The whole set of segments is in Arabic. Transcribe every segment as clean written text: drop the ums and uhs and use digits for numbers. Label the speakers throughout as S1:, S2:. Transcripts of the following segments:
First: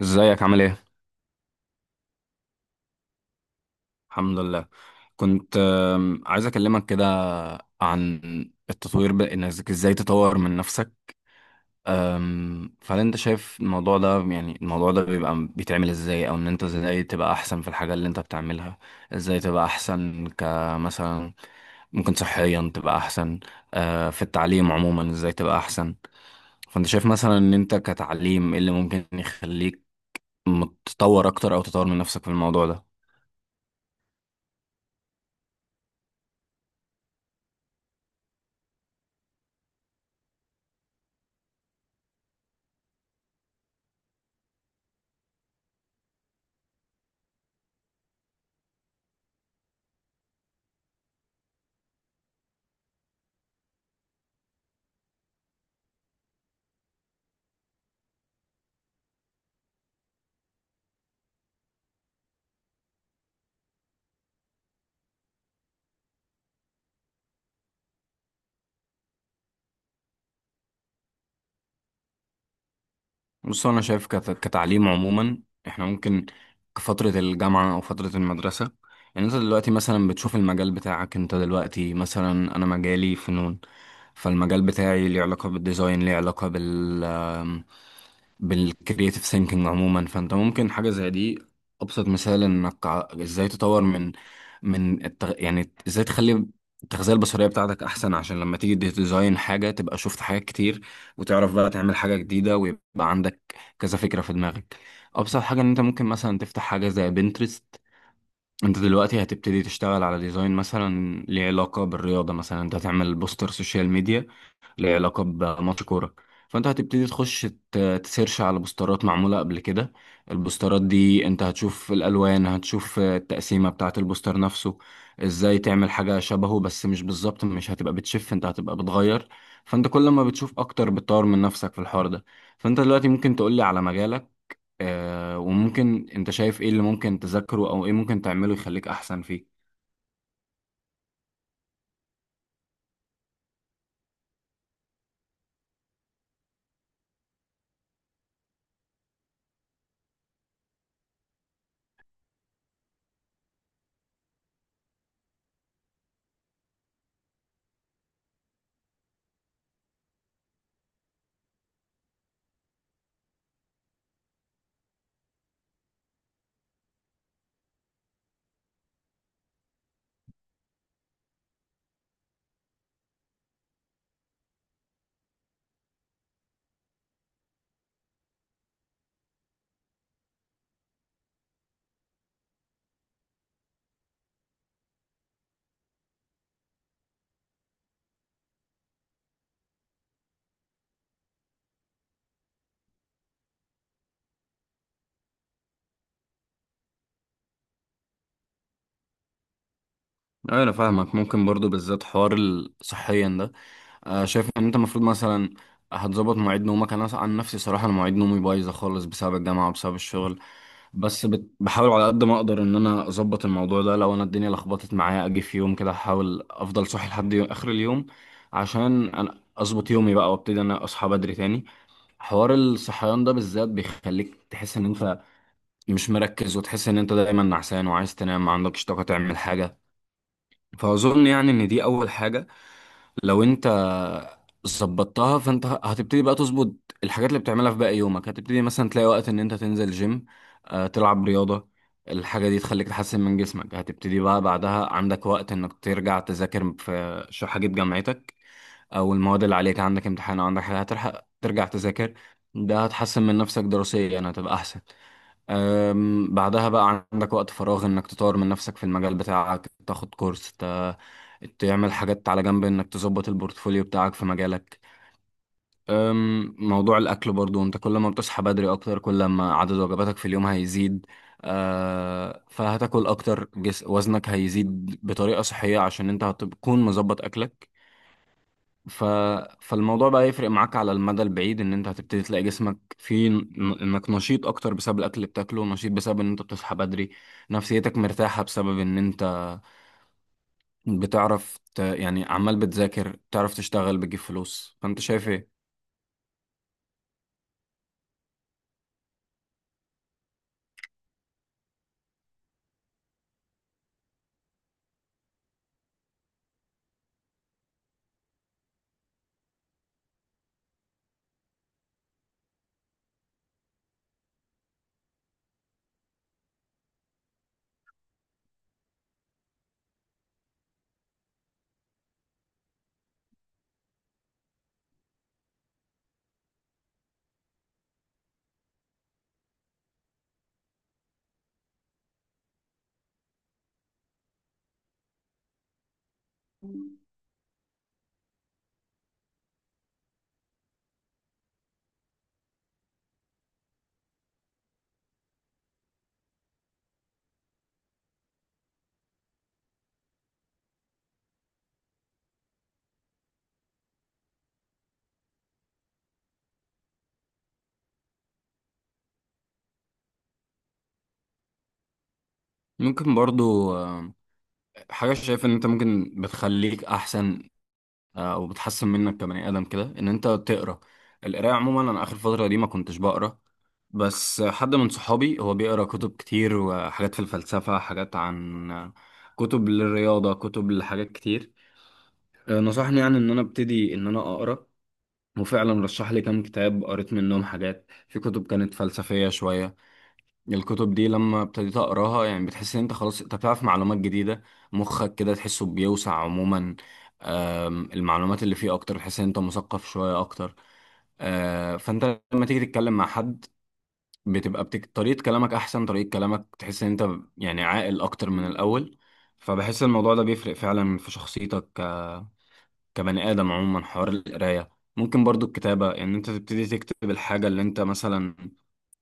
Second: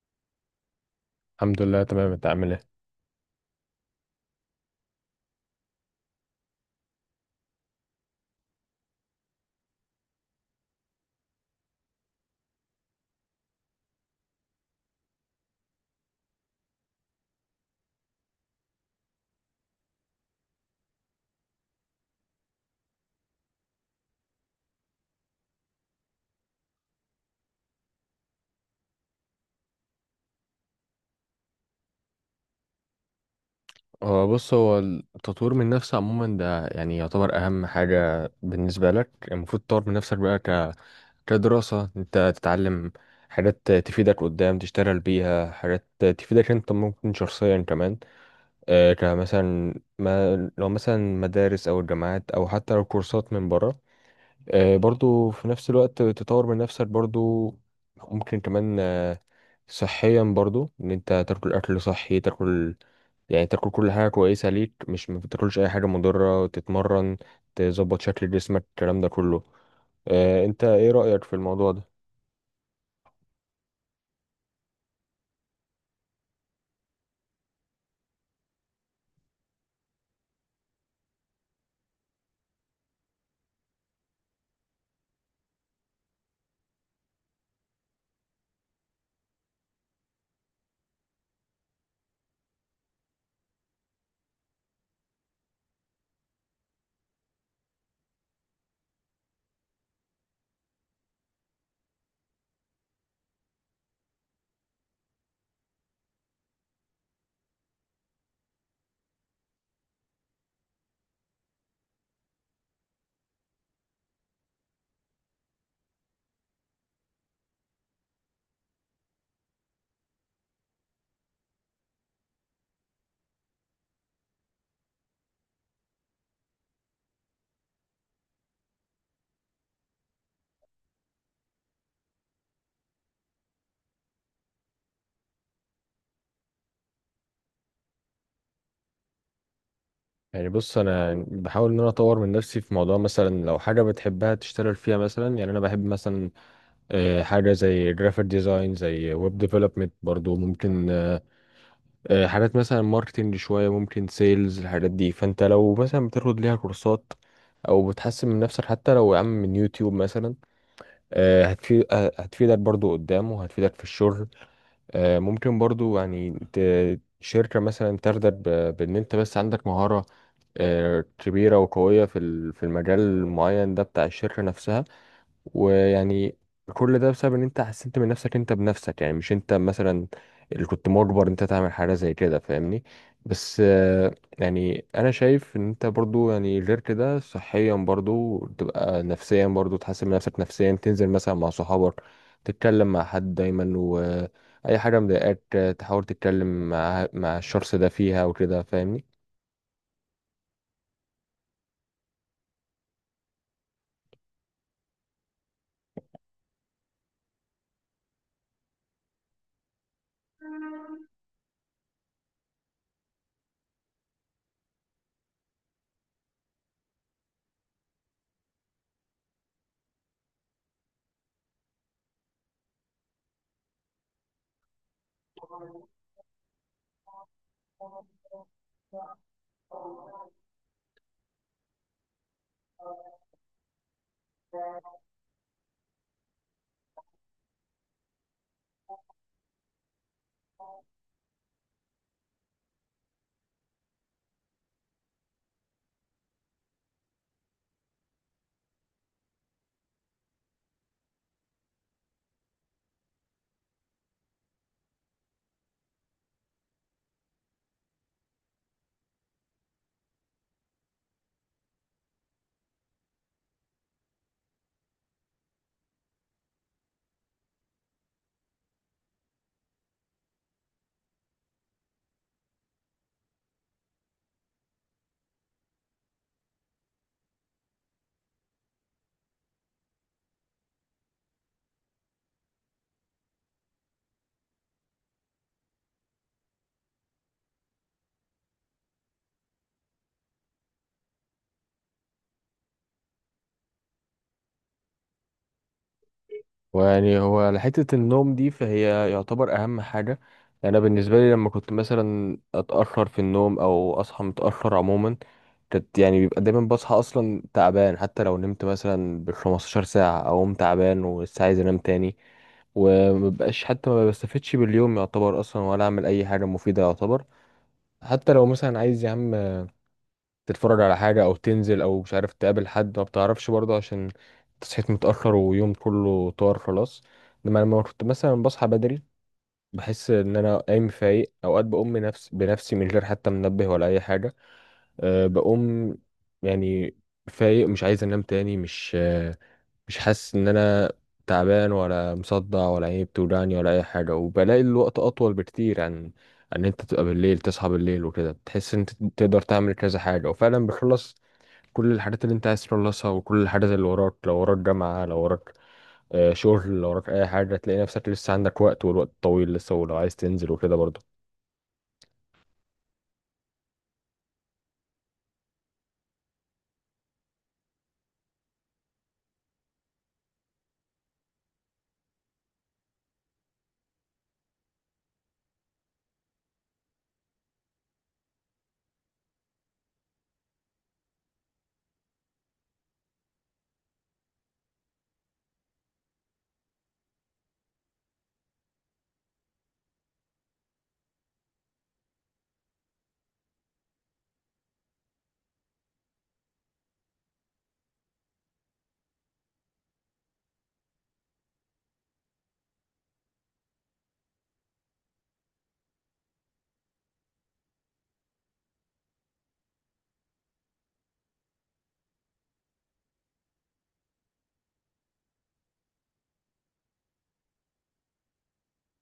S1: ازيك عامل ايه؟
S2: الحمد لله تمام. انت عامل ايه؟
S1: الحمد لله. كنت عايز اكلمك كده عن التطوير، انك ازاي تطور من نفسك. فهل انت شايف الموضوع ده، يعني الموضوع ده بيبقى بيتعمل ازاي، او ان انت ازاي تبقى احسن في الحاجة اللي انت بتعملها؟ ازاي تبقى احسن؟ كمثلا ممكن صحيا تبقى احسن. في التعليم عموما، ازاي تبقى احسن؟ فانت شايف مثلا ان انت كتعليم ايه اللي ممكن يخليك متطور اكتر، او تطور من نفسك في الموضوع ده؟
S2: هو بص التطوير من نفسك عموما ده يعني يعتبر اهم حاجة بالنسبة لك. المفروض تطور من نفسك بقى كدراسة، انت تتعلم حاجات تفيدك قدام تشتغل بيها، حاجات تفيدك انت ممكن شخصيا كمان. آه كمثلا، ما لو مثلا مدارس او الجامعات او حتى لو كورسات من بره. آه، برضو في نفس الوقت تطور من نفسك برضو. ممكن كمان صحيا برضو ان انت تاكل اكل صحي، تاكل يعني تاكل كل حاجه كويسه ليك، مش ما تاكلش اي حاجه مضره، تتمرن، تظبط شكل جسمك، الكلام ده كله. اه، انت ايه رايك في الموضوع ده؟
S1: بص، انا شايف كتعليم عموما احنا ممكن كفترة الجامعة او فترة المدرسة، يعني انت دلوقتي مثلا بتشوف المجال بتاعك. انت دلوقتي مثلا، انا مجالي فنون، فالمجال بتاعي ليه علاقة بالديزاين، ليه علاقة بالكرياتيف ثينكينج عموما. فانت ممكن حاجة زي دي. ابسط مثال انك ازاي تطور من يعني ازاي تخلي التغذية البصرية بتاعتك احسن، عشان لما تيجي تديزاين حاجة تبقى شفت حاجات كتير، وتعرف بقى تعمل حاجة جديدة، ويبقى عندك كذا فكرة في دماغك. أبسط حاجة إن أنت ممكن مثلا تفتح حاجة زي بنترست. أنت دلوقتي هتبتدي تشتغل على ديزاين مثلا ليه علاقة بالرياضة، مثلا أنت هتعمل بوستر سوشيال ميديا ليه علاقة بماتش كورة، فأنت هتبتدي تخش تسيرش على بوسترات معمولة قبل كده. البوسترات دي أنت هتشوف الألوان، هتشوف التقسيمة بتاعة البوستر نفسه، إزاي تعمل حاجة شبهه، بس مش بالظبط، مش هتبقى بتشف، أنت هتبقى بتغير. فأنت كل ما بتشوف أكتر بتطور من نفسك في الحوار ده. فأنت دلوقتي ممكن تقولي على مجالك، وممكن انت شايف ايه اللي ممكن تذاكره، او ايه ممكن تعمله يخليك احسن فيه؟
S2: يعني بص، انا بحاول ان انا اطور من نفسي في موضوع، مثلا لو حاجه بتحبها تشتغل فيها مثلا. يعني انا بحب مثلا، اه، حاجه زي جرافيك ديزاين، زي ويب ديفلوبمنت برضو، ممكن حاجات مثلا ماركتنج شوية، ممكن سيلز، الحاجات دي. فانت لو مثلا بتاخد ليها كورسات او بتحسن من نفسك حتى لو يا عم من يوتيوب مثلا، هتفيد، هتفيدك برضو قدام وهتفيدك في الشغل. ممكن برضو يعني شركة مثلا ترضى بان انت بس عندك مهارة كبيرة وقوية في المجال المعين ده بتاع الشركة نفسها. ويعني كل ده بسبب ان انت حسنت من نفسك انت بنفسك، يعني مش انت مثلا اللي كنت مجبر انت تعمل حاجه زي كده، فاهمني؟ بس يعني انا شايف ان انت برضو، يعني غير كده صحيا برضو، تبقى نفسيا برضو تحسن من نفسك نفسيا، تنزل مثلا مع صحابك، تتكلم مع حد دايما، واي حاجه مضايقاك تحاول تتكلم مع الشخص ده فيها وكده، فاهمني؟
S1: أيوة، انا فاهمك. ممكن برضو بالذات حوار صحيا ده، شايف ان انت المفروض مثلا هتظبط مواعيد نومك. انا عن نفسي، صراحة، انا مواعيد نومي بايظة خالص بسبب الجامعة وبسبب الشغل، بس بحاول على قد ما اقدر ان انا اظبط الموضوع ده. لو انا الدنيا لخبطت معايا، اجي في يوم كده احاول افضل صاحي لحد اخر اليوم، عشان انا اظبط يومي بقى، وابتدي انا اصحى بدري تاني. حوار الصحيان ده بالذات بيخليك تحس ان انت مش مركز، وتحس ان انت دايما نعسان وعايز تنام، ما عندكش طاقة تعمل حاجة. فاظن يعني ان دي اول حاجة. لو انت ظبطتها، فانت هتبتدي بقى تظبط الحاجات اللي بتعملها في باقي يومك. هتبتدي مثلا تلاقي وقت ان انت تنزل جيم، تلعب رياضة. الحاجة دي تخليك تحسن من جسمك. هتبتدي بقى بعدها عندك وقت انك ترجع تذاكر في حاجة جامعتك، او المواد اللي عليك عندك امتحان، او عندك حاجة هتلحق ترجع تذاكر. ده هتحسن من نفسك دراسيا، يعني هتبقى احسن. بعدها بقى عندك وقت فراغ انك تطور من نفسك في المجال بتاعك، تاخد كورس، تعمل حاجات على جنب، انك تظبط البورتفوليو بتاعك في مجالك. موضوع الاكل برضو، انت كل ما بتصحى بدري اكتر، كل ما عدد وجباتك في اليوم هيزيد. فهتاكل اكتر، جس وزنك هيزيد بطريقة صحية، عشان انت هتكون مظبط اكلك. ف... فالموضوع بقى يفرق معاك على المدى البعيد، ان انت هتبتدي تلاقي جسمك فيه انك نشيط اكتر بسبب الاكل اللي بتاكله، نشيط بسبب ان انت بتصحى بدري، نفسيتك مرتاحة بسبب ان انت بتعرف يعني عمال بتذاكر، بتعرف تشتغل، بتجيب فلوس. فانت شايف ايه؟
S2: ويعني هو على حتة النوم دي، فهي يعتبر أهم حاجة. يعني أنا بالنسبة لي لما كنت مثلا أتأخر في النوم أو أصحى متأخر عموما، كانت يعني بيبقى دايما بصحى أصلا تعبان. حتى لو نمت مثلا بالخمستاشر ساعة أقوم تعبان ولسه عايز أنام تاني، ومبقاش حتى ما بستفدش باليوم يعتبر أصلا، ولا أعمل أي حاجة مفيدة يعتبر. حتى لو مثلا عايز يا عم تتفرج على حاجة أو تنزل أو مش عارف تقابل حد، ما بتعرفش برضه عشان صحيت متأخر ويوم كله طار خلاص. لما كنت مثلا بصحى بدري، بحس إن أنا قايم فايق، أوقات بقوم بنفس بنفسي من غير حتى منبه ولا أي حاجة. أه، بقوم يعني فايق، مش عايز أنام تاني، مش مش حاسس إن أنا تعبان ولا مصدع ولا عيني بتوجعني ولا أي حاجة. وبلاقي الوقت أطول بكتير عن ان انت تبقى بالليل تصحى بالليل وكده. بتحس ان انت تقدر تعمل كذا حاجه، وفعلا بتخلص كل الحاجات اللي انت عايز تخلصها، وكل الحاجات اللي وراك. لو وراك جامعة، لو وراك شغل، لو وراك اي حاجة، تلاقي نفسك لسه عندك وقت والوقت طويل لسه، ولو عايز تنزل وكده برضه.
S1: ممكن برضو حاجة شايف ان انت ممكن بتخليك احسن، وبتحسن منك كبني ادم كده، ان انت تقرا. القرايه عموما، انا اخر فتره دي ما كنتش بقرا، بس حد من صحابي هو بيقرا كتب كتير، وحاجات في الفلسفه، حاجات عن كتب للرياضه، كتب لحاجات كتير. نصحني يعني ان انا ابتدي ان انا اقرا، وفعلا رشح لي كام كتاب. قريت منهم حاجات، في كتب كانت فلسفيه شويه. الكتب دي لما ابتديت اقراها يعني بتحس ان انت خلاص انت بتعرف معلومات جديده، مخك كده تحسه بيوسع عموما. المعلومات اللي فيه اكتر، تحس ان انت مثقف شويه اكتر. فانت لما تيجي تتكلم مع حد، بتبقى طريقه كلامك احسن، طريقه كلامك تحس ان انت يعني عاقل اكتر من الاول. فبحس الموضوع ده بيفرق فعلا في شخصيتك كبني ادم عموما، حوار القرايه. ممكن برضو الكتابه، ان يعني انت تبتدي تكتب الحاجه اللي انت مثلا،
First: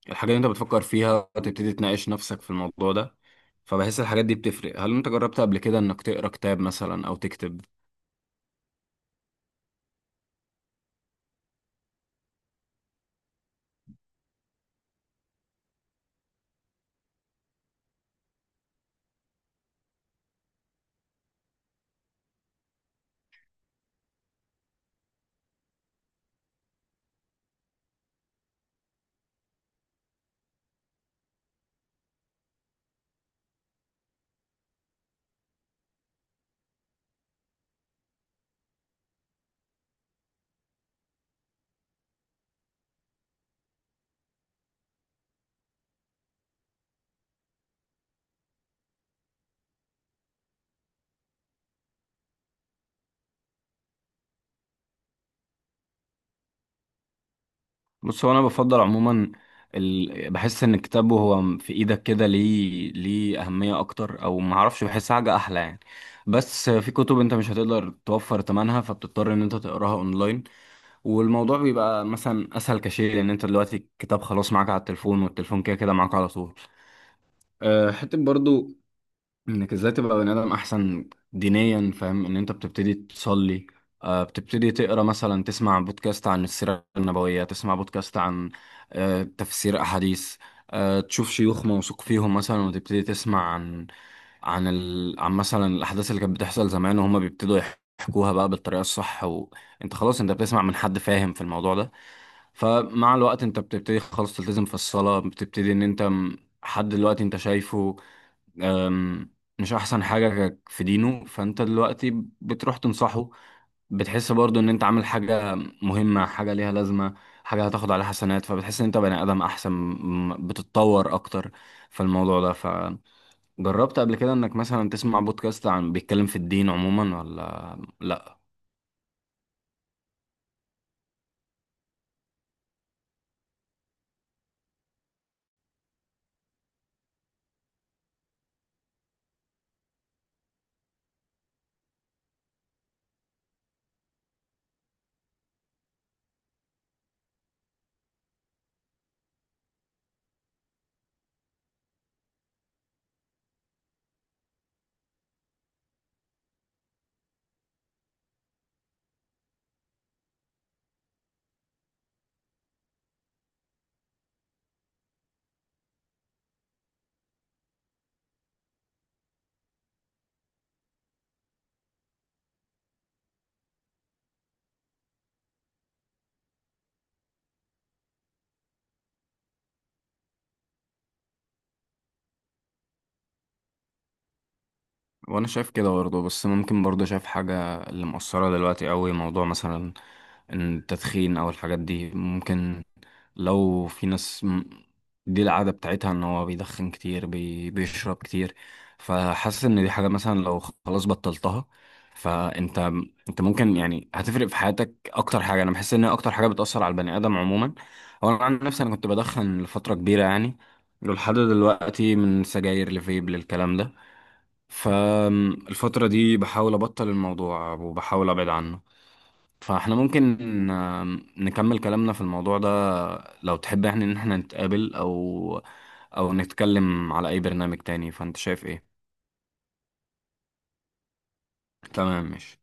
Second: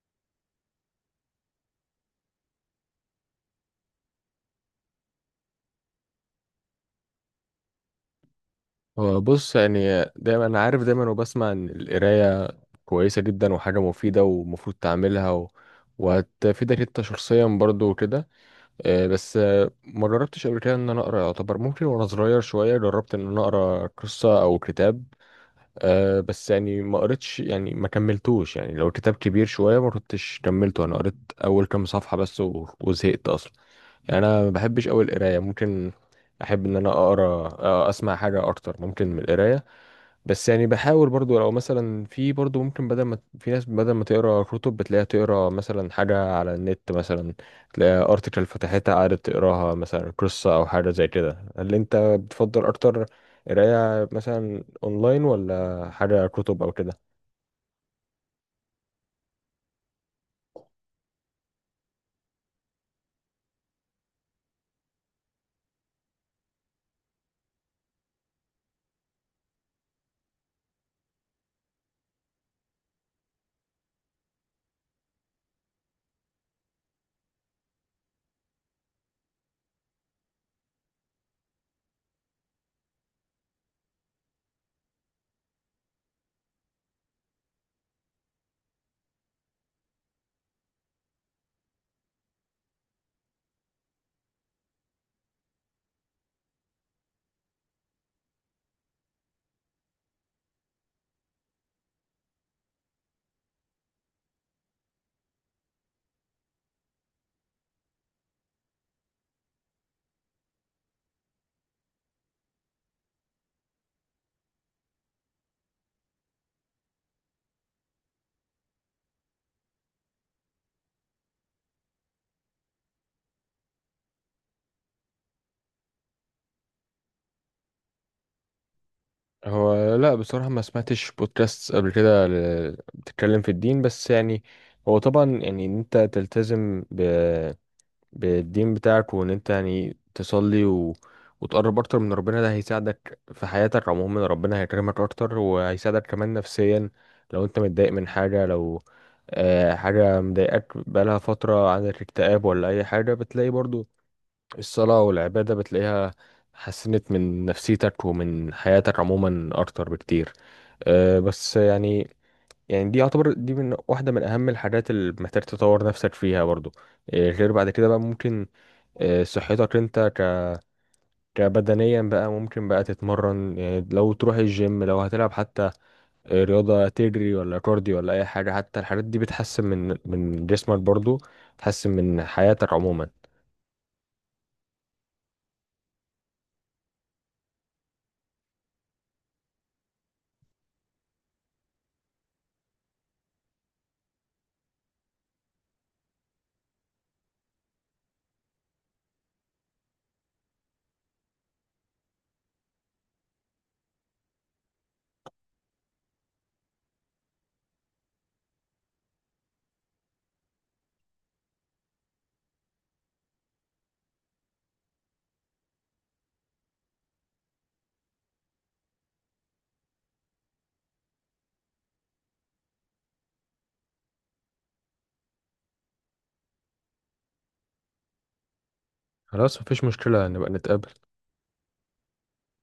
S1: الحاجات اللي انت بتفكر فيها، وتبتدي تناقش نفسك في الموضوع ده. فبحس الحاجات دي بتفرق. هل انت جربت قبل كده انك تقرا كتاب مثلا او تكتب؟
S2: هو بص، يعني دايما انا عارف دايما وبسمع ان القراية كويسة جدا وحاجة مفيدة ومفروض تعملها وهتفيدك انت شخصيا برضه وكده. بس ما جربتش قبل كده ان انا اقرا يعتبر. ممكن وانا صغير شوية جربت ان انا اقرا قصة او كتاب. أه بس يعني ما قريتش، يعني ما كملتوش، يعني لو الكتاب كبير شوية ما كنتش كملته. أنا قريت أول كام صفحة بس، وزهقت أصلا. يعني أنا ما بحبش أوي القراية، ممكن أحب إن أنا أقرأ أسمع حاجة أكتر ممكن من القراية. بس يعني بحاول برضو، لو مثلا في برضو ممكن، بدل ما في ناس بدل ما تقرا كتب بتلاقيها تقرا مثلا حاجة على النت مثلا، تلاقي ارتكل فتحتها قعدت تقراها، مثلا قصة او حاجة زي كده. هل انت بتفضل اكتر قراية مثلا اونلاين ولا حاجة كتب او كده؟
S1: بص، هو انا بفضل عموما بحس ان الكتاب وهو في ايدك كده ليه اهميه اكتر، او ما اعرفش، بحس حاجه احلى يعني. بس في كتب انت مش هتقدر توفر ثمنها، فبتضطر ان انت تقراها اونلاين، والموضوع بيبقى مثلا اسهل كشيء، لان انت دلوقتي الكتاب خلاص معاك على التليفون، والتليفون كده كده معاك على طول. حتة برضو انك ازاي تبقى بني ادم احسن دينيا. فاهم ان انت بتبتدي تصلي، بتبتدي تقرا مثلا، تسمع بودكاست عن السيره النبويه، تسمع بودكاست عن تفسير احاديث، تشوف شيوخ موثوق فيهم مثلا، وتبتدي تسمع عن مثلا الاحداث اللي كانت بتحصل زمان، وهم بيبتدوا يحكوها بقى بالطريقه الصح. وانت خلاص انت بتسمع من حد فاهم في الموضوع ده. فمع الوقت انت بتبتدي خلاص تلتزم في الصلاه، بتبتدي ان انت حد دلوقتي انت شايفه أم، مش احسن حاجة في دينه، فانت دلوقتي بتروح تنصحه. بتحس برضو ان انت عامل حاجة مهمة، حاجة ليها لازمة، حاجة هتاخد عليها حسنات، فبتحس ان انت بني ادم احسن، بتتطور اكتر في الموضوع ده. فجربت قبل كده انك مثلا تسمع بودكاست عن بيتكلم في الدين عموما، ولا لا؟
S2: هو لا، بصراحة ما سمعتش بودكاست قبل كده بتتكلم في الدين. بس يعني هو طبعا يعني ان انت تلتزم بالدين بتاعك وان انت يعني تصلي وتقرب اكتر من ربنا، ده هيساعدك في حياتك عموما. ربنا هيكرمك اكتر وهيساعدك كمان نفسيا. لو انت متضايق من حاجة، لو حاجة مضايقاك بقالها فترة، عندك اكتئاب ولا اي حاجة، بتلاقي برضو الصلاة والعبادة بتلاقيها حسنت من نفسيتك ومن حياتك عموما اكتر بكتير. آه، بس يعني يعني دي يعتبر دي من واحدة من أهم الحاجات اللي محتاج تطور نفسك فيها برضو. غير بعد كده بقى ممكن صحتك انت كبدنيا بقى، ممكن بقى تتمرن، يعني لو تروح الجيم، لو هتلعب حتى رياضة، تجري ولا كارديو ولا اي حاجة، حتى الحاجات دي بتحسن من جسمك برضو، بتحسن من حياتك عموما.
S1: وانا شايف كده برضو، بس ممكن برضو شايف حاجة اللي مؤثرة دلوقتي قوي، موضوع مثلا التدخين او الحاجات دي. ممكن لو في ناس دي العادة بتاعتها ان هو بيدخن كتير، بيشرب كتير، فحاسس ان دي حاجة مثلا لو خلاص بطلتها، فانت ممكن يعني هتفرق في حياتك اكتر حاجة. انا بحس ان هي اكتر حاجة بتأثر على البني ادم عموما. هو انا عن نفسي انا كنت بدخن لفترة كبيرة يعني، ولحد دلوقتي، من سجاير لفيب للكلام ده. فالفترة دي بحاول ابطل الموضوع، وبحاول ابعد عنه. فاحنا ممكن نكمل كلامنا في الموضوع ده لو تحب، يعني ان احنا نتقابل، او نتكلم على اي برنامج تاني. فانت شايف ايه؟
S2: خلاص مفيش مشكلة، نبقى نتقابل.
S1: تمام، ماشي.